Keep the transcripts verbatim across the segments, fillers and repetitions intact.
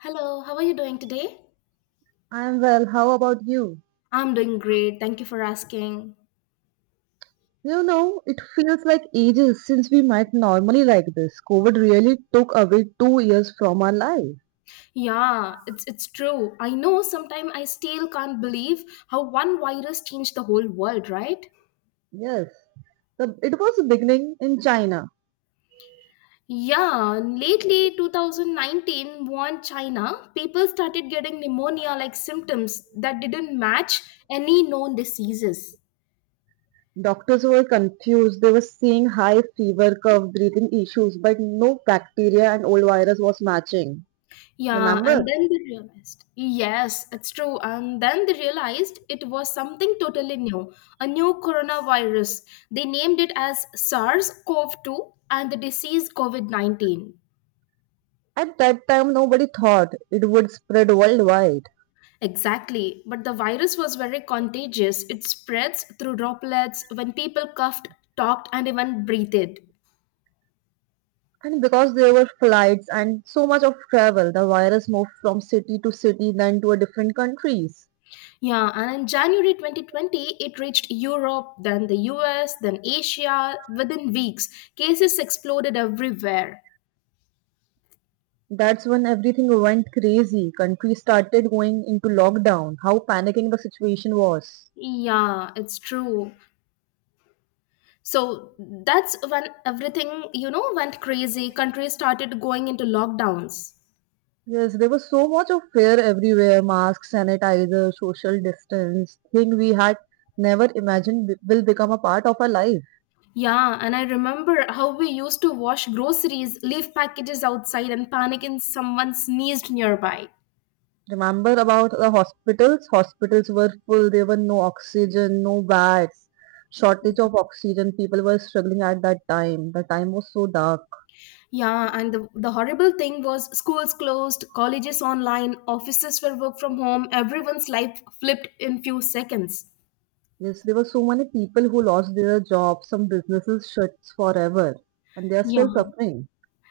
Hello, how are you doing today? I'm well. How about you? I'm doing great. Thank you for asking. You know, it feels like ages since we met normally like this. COVID really took away two years from our life. Yeah, it's it's true. I know sometimes I still can't believe how one virus changed the whole world, right? Yes, the, it was beginning in China. Yeah, lately two thousand nineteen Wuhan, China, people started getting pneumonia like symptoms that didn't match any known diseases. Doctors were confused. They were seeing high fever curve, breathing issues, but no bacteria and old virus was matching. Yeah, Remember? and then they realized. Yes, it's true. And then they realized it was something totally new, a new coronavirus. They named it as SARS CoV two and the disease COVID nineteen. At that time, nobody thought it would spread worldwide. Exactly. But the virus was very contagious. It spreads through droplets when people coughed, talked, and even breathed. And because there were flights and so much of travel, the virus moved from city to city, then to a different countries. Yeah, and in January twenty twenty, it reached Europe, then the U S, then Asia. Within weeks, cases exploded everywhere. That's when everything went crazy. Countries started going into lockdown. How panicking the situation was. Yeah, it's true. So that's when everything, you know, went crazy. Countries started going into lockdowns. Yes, there was so much of fear everywhere. Masks, sanitizer, social distance, thing we had never imagined be- will become a part of our life. Yeah, and I remember how we used to wash groceries, leave packages outside, and panic if someone sneezed nearby. Remember about the hospitals hospitals were full, there were no oxygen, no beds, shortage of oxygen, people were struggling at that time. The time was so dark. Yeah, and the, the horrible thing was schools closed, colleges online, offices were work from home, everyone's life flipped in few seconds. Yes, there were so many people who lost their jobs, some businesses shut forever, and they are Yeah. still suffering.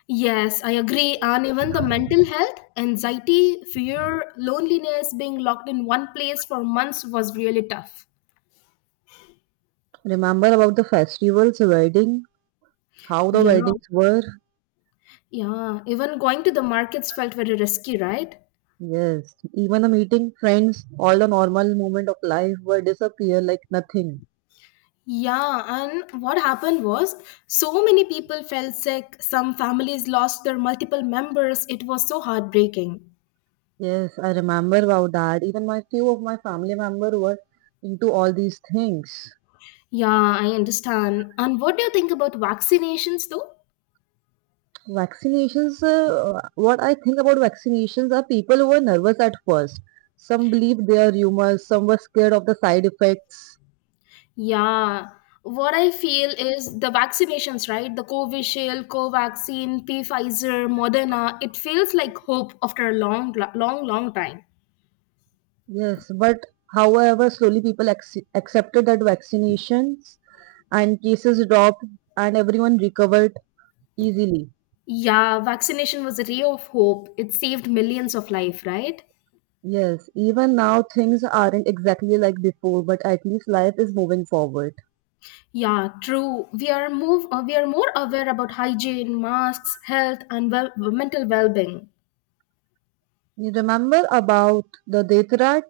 Yes, I agree. And even the mental health, anxiety, fear, loneliness, being locked in one place for months was really tough. Remember about the festivals, wedding, how the Yeah, weddings were? yeah. Even going to the markets felt very risky, right? Yes, even the meeting friends, all the normal moment of life were disappear like nothing. Yeah, and what happened was so many people fell sick. Some families lost their multiple members. It was so heartbreaking. Yes, I remember about that. Even my few of my family member were into all these things. Yeah, I understand. And what do you think about vaccinations, though? Vaccinations, uh, what I think about vaccinations are people who were nervous at first. Some believed their rumors, some were scared of the side effects. Yeah, what I feel is the vaccinations, right? The Covishield, Covaxin, P Pfizer, Moderna. It feels like hope after a long, long, long time. Yes, but however, slowly people ac- accepted that vaccinations, and cases dropped, and everyone recovered easily. Yeah, vaccination was a ray of hope. It saved millions of life, right? Yes, even now things aren't exactly like before, but at least life is moving forward. Yeah, true. We are move. Uh, we are more aware about hygiene, masks, health, and well, mental well-being. You remember about the Detirat?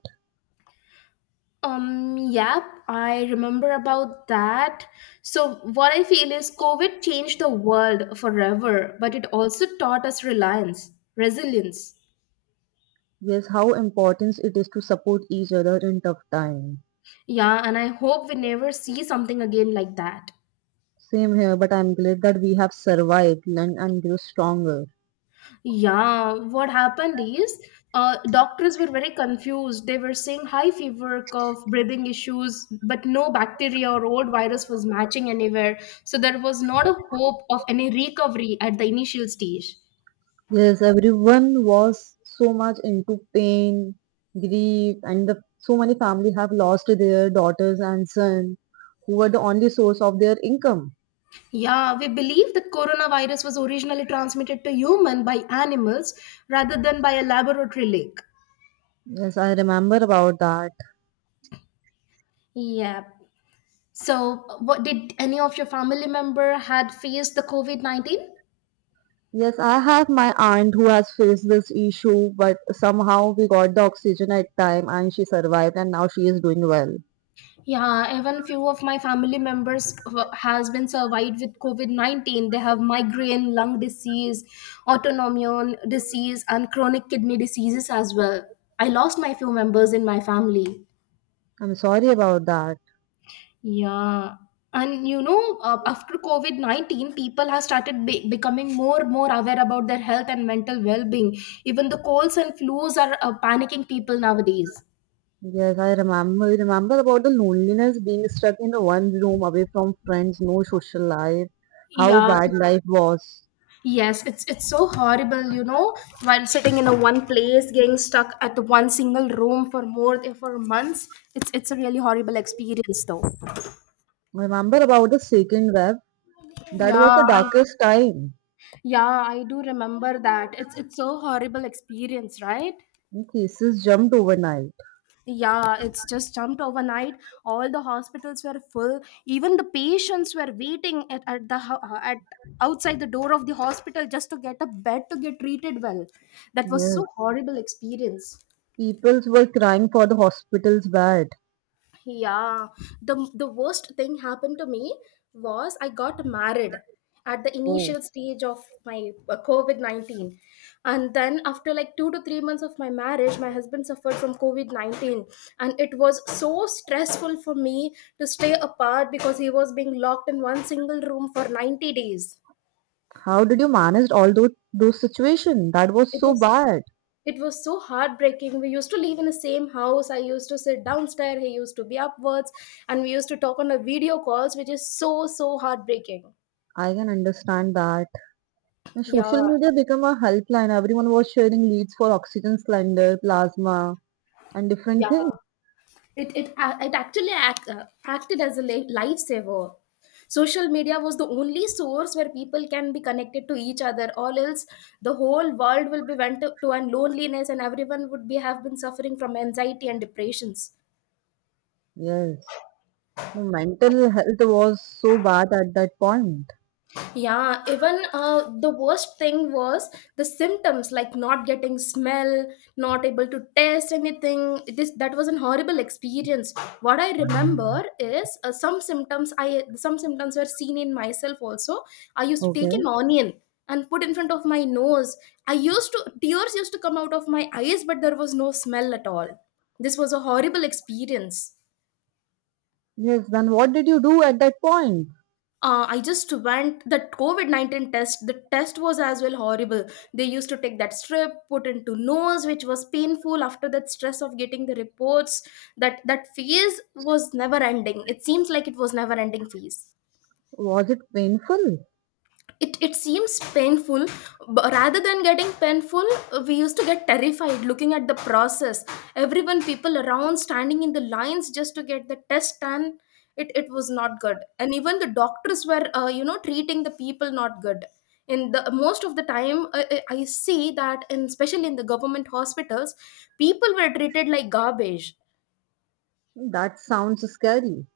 Um, yep, I remember about that. So, what I feel is COVID changed the world forever, but it also taught us reliance, resilience. Yes, how important it is to support each other in tough time. Yeah, and I hope we never see something again like that. Same here, but I'm glad that we have survived, learned, and grew stronger. Yeah, what happened is uh, doctors were very confused. They were saying high fever, cough, breathing issues, but no bacteria or old virus was matching anywhere. So, there was not a hope of any recovery at the initial stage. Yes, everyone was so much into pain, grief, and the, so many families have lost their daughters and son, who were the only source of their income. Yeah, we believe that coronavirus was originally transmitted to human by animals rather than by a laboratory leak. Yes, I remember about that. Yeah. So, what did any of your family member had faced the COVID nineteen? Yes, I have my aunt who has faced this issue, but somehow we got the oxygen at time and she survived and now she is doing well. Yeah, even few of my family members who- has been survived with COVID nineteen. They have migraine, lung disease, autoimmune disease, and chronic kidney diseases as well. I lost my few members in my family. I'm sorry about that. Yeah, and you know, uh, after COVID nineteen, people have started be becoming more more aware about their health and mental well-being. Even the colds and flus are uh, panicking people nowadays. Yes, I remember remember about the loneliness, being stuck in the one room away from friends, no social life, how Yeah, bad life was. yes, it's it's so horrible, you know, while sitting in a one place, getting stuck at one single room for more than for months. It's it's a really horrible experience, though. Remember about the second wave? That Yeah, was the I darkest time. yeah, I do remember that. It's it's so horrible experience, right? Cases jumped overnight. Yeah, it's just jumped overnight. All the hospitals were full. Even the patients were waiting at, at the ho- uh, at outside the door of the hospital just to get a bed to get treated well. That was Yes. so horrible experience. People were crying for the hospital's bed. Yeah, the the worst thing happened to me was I got married at the Oh, initial stage of my uh, COVID nineteen. And then, after like two to three months of my marriage, my husband suffered from COVID nineteen. And it was so stressful for me to stay apart because he was being locked in one single room for ninety days. how did you manage all those those situations? That was It so was bad. it was so heartbreaking. We used to live in the same house. I used to sit downstairs, he used to be upwards, and we used to talk on the video calls, which is so so heartbreaking. I can understand that. And social Yeah, media became a helpline. Everyone was sharing leads for oxygen cylinder, plasma, and different things. yeah, it it, a- it actually act, uh, acted as a li- lifesaver. Social media was the only source where people can be connected to each other, or else the whole world will be went to, to an loneliness, and everyone would be have been suffering from anxiety and depressions. Yes. The mental health was so bad at that point. Yeah, even uh, the worst thing was the symptoms like not getting smell, not able to taste anything. This that was an horrible experience. What I remember is uh, some symptoms I some symptoms were seen in myself also. I used to take Okay. an onion and put in front of my nose. I used to tears used to come out of my eyes, but there was no smell at all. This was a horrible experience. Yes, then what did you do at that point? Uh, I just went that COVID nineteen test. The test was as well horrible. They used to take that strip, put into nose, which was painful after that stress of getting the reports. That that phase was never ending. It seems like it was never ending phase. Was it painful? It, it seems painful, but rather than getting painful, we used to get terrified looking at the process. Everyone People around standing in the lines just to get the test done. It, it was not good, and even the doctors were uh, you know treating the people not good in the most of the time. uh, i I see that in especially in the government hospitals, people were treated like garbage. That sounds scary.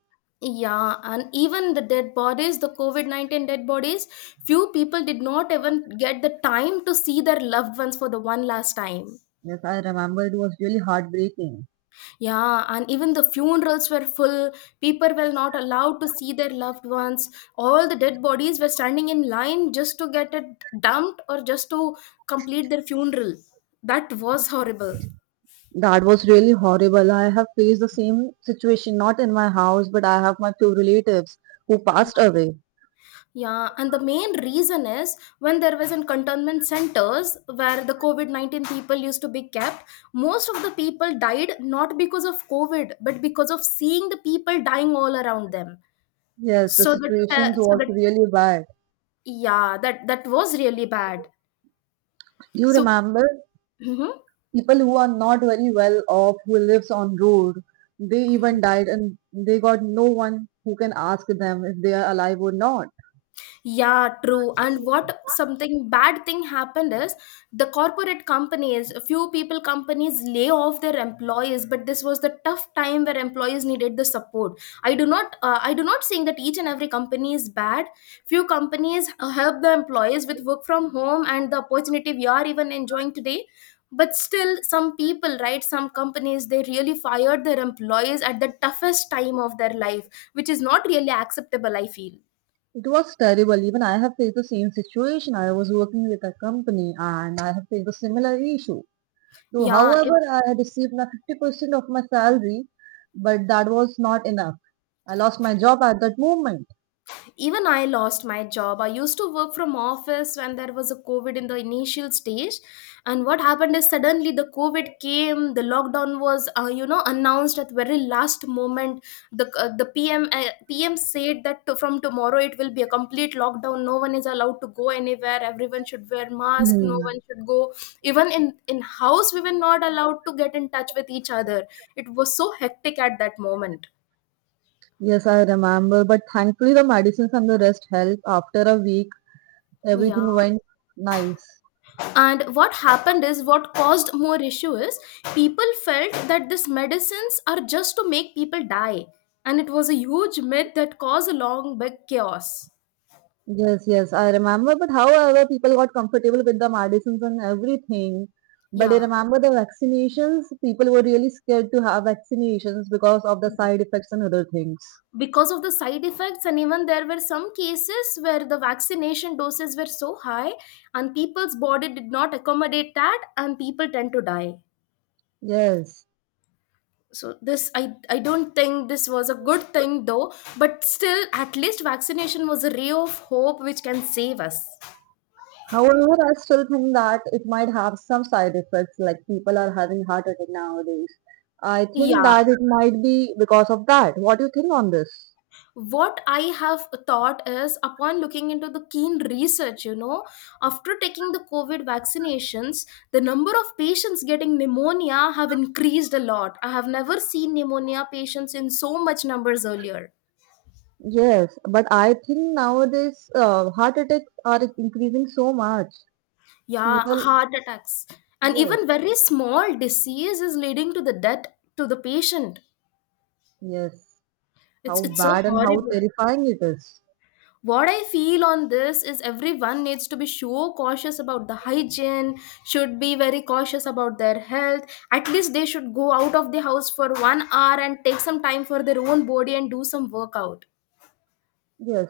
Yeah, and even the dead bodies, the COVID nineteen dead bodies, few people did not even get the time to see their loved ones for the one last time. Yes, I remember, it was really heartbreaking. Yeah, and even the funerals were full. People were not allowed to see their loved ones. All the dead bodies were standing in line just to get it dumped or just to complete their funeral. That was horrible. That was really horrible. I have faced the same situation, not in my house, but I have my two relatives who passed Yeah. away. Yeah, and the main reason is when there was in containment centers where the COVID nineteen people used to be kept, most of the people died not because of COVID, but because of seeing the people dying all around them. Yes, the So that, uh, situations so was that, really bad. yeah, that that was really bad. You So, remember mhm. people who are not very well off, who lives on road, they even died and they got no one who can ask them if they are alive or not. Yeah, true. And what something bad thing happened is the corporate companies, few people companies lay off their employees, but this was the tough time where employees needed the support. I do not, uh, I do not saying that each and every company is bad. Few companies uh, help the employees with work from home and the opportunity we are even enjoying today. But still, some people, right? Some companies they really fired their employees at the toughest time of their life, which is not really acceptable. I feel. It was terrible. Even I have faced the same situation. I was working with a company and I have faced a similar issue. So, Yeah, it however, I had received my fifty percent of my salary, but that was not enough. I lost my job at that moment. even I lost my job. I used to work from office when there was a covid in the initial stage, and what happened is suddenly the covid came. The lockdown was uh, you know announced at very last moment. The uh, the pm uh, P M said that to, from tomorrow it will be a complete lockdown. No one is allowed to go anywhere. Everyone should wear mask. No one Hmm. should go. Even in in house we were not allowed to get in touch with each other. It was so hectic at that moment. Yes, I remember. But thankfully, the medicines and the rest helped. After a week, everything Yeah. went nice. And what happened is, what caused more issue is, people felt that these medicines are just to make people die. And it was a huge myth that caused a long, big chaos. Yes, yes, I remember. But however, people got comfortable with the medicines and everything. But I Yeah. remember the vaccinations, people were really scared to have vaccinations because of the side effects and other things. Because of the side effects, and even there were some cases where the vaccination doses were so high, and people's body did not accommodate that, and people tend to die. Yes. So this, I, I don't think this was a good thing though, but still, at least vaccination was a ray of hope which can save us. However, I still think that it might have some side effects, like people are having heart attack nowadays. I think Yeah, that it might be because of that. What do you think on this? what I have thought is upon looking into the keen research, you know after taking the covid vaccinations, the number of patients getting pneumonia have increased a lot. I have never seen pneumonia patients in so much numbers earlier. Yes, but I think nowadays uh, heart attacks are increasing so much. Yeah, People, heart attacks, and yes, even very small disease is leading to the death to the patient. yes, it's how it's so bad and how horrible. terrifying it is. What I feel on this is everyone needs to be sure cautious about the hygiene, should be very cautious about their health. At least they should go out of the house for one hour and take some time for their own body and do some workout. Yes.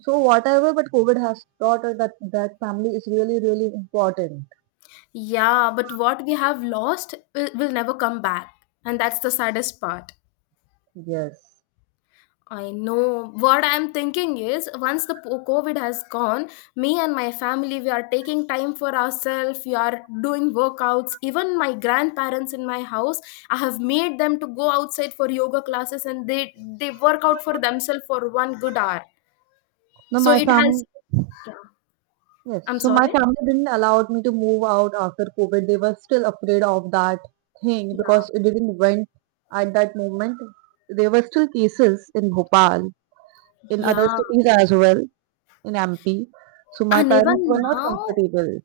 So whatever, but COVID has taught us that that family is really, really important. Yeah, but what we have lost will, will never come back, and that's the saddest part. Yes. I know what I'm thinking is once the po- COVID has gone, me and my family, we are taking time for ourselves. We are doing workouts. Even my grandparents in my house, I have made them to go outside for yoga classes and they, they work out for themselves for one good hour. No, So my it has, family. yeah, Yes. I'm So my sorry. family didn't allow me to move out after COVID. They were still afraid of that thing Yeah. because it didn't went at that moment. There were still cases in Bhopal, in other Yeah. cities as well, in M P. So my And parents even were not now, comfortable.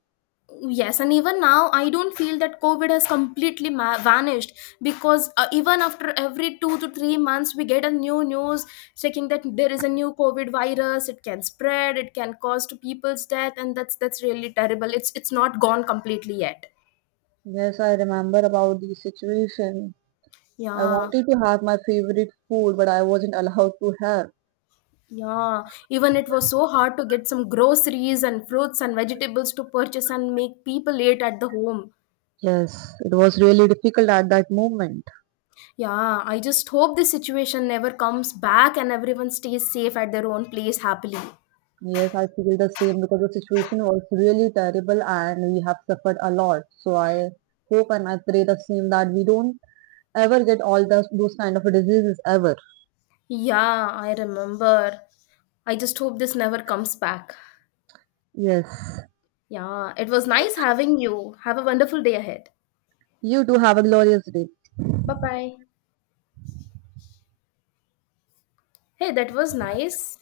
Yes, and even now, I don't feel that COVID has completely ma- vanished because uh, even after every two to three months, we get a new news checking that there is a new COVID virus. It can spread, it can cause to people's death, and that's that's really terrible. It's it's not gone completely yet. Yes, I remember about the situation. I Yeah, wanted to have my favorite food, but I wasn't allowed to have. yeah. Even it was so hard to get some groceries and fruits and vegetables to purchase and make people eat at the home. Yes, it was really difficult at that moment. Yeah, I just hope this situation never comes back and everyone stays safe at their own place happily. Yes, I feel the same because the situation was really terrible and we have suffered a lot. So I hope and I pray the same that we don't ever get all those, those kind of diseases ever. Yeah, I remember. I just hope this never comes back. Yes, Yeah, it was nice having you. Have a wonderful day ahead. you do have a glorious day. Bye bye. Hey, that was nice.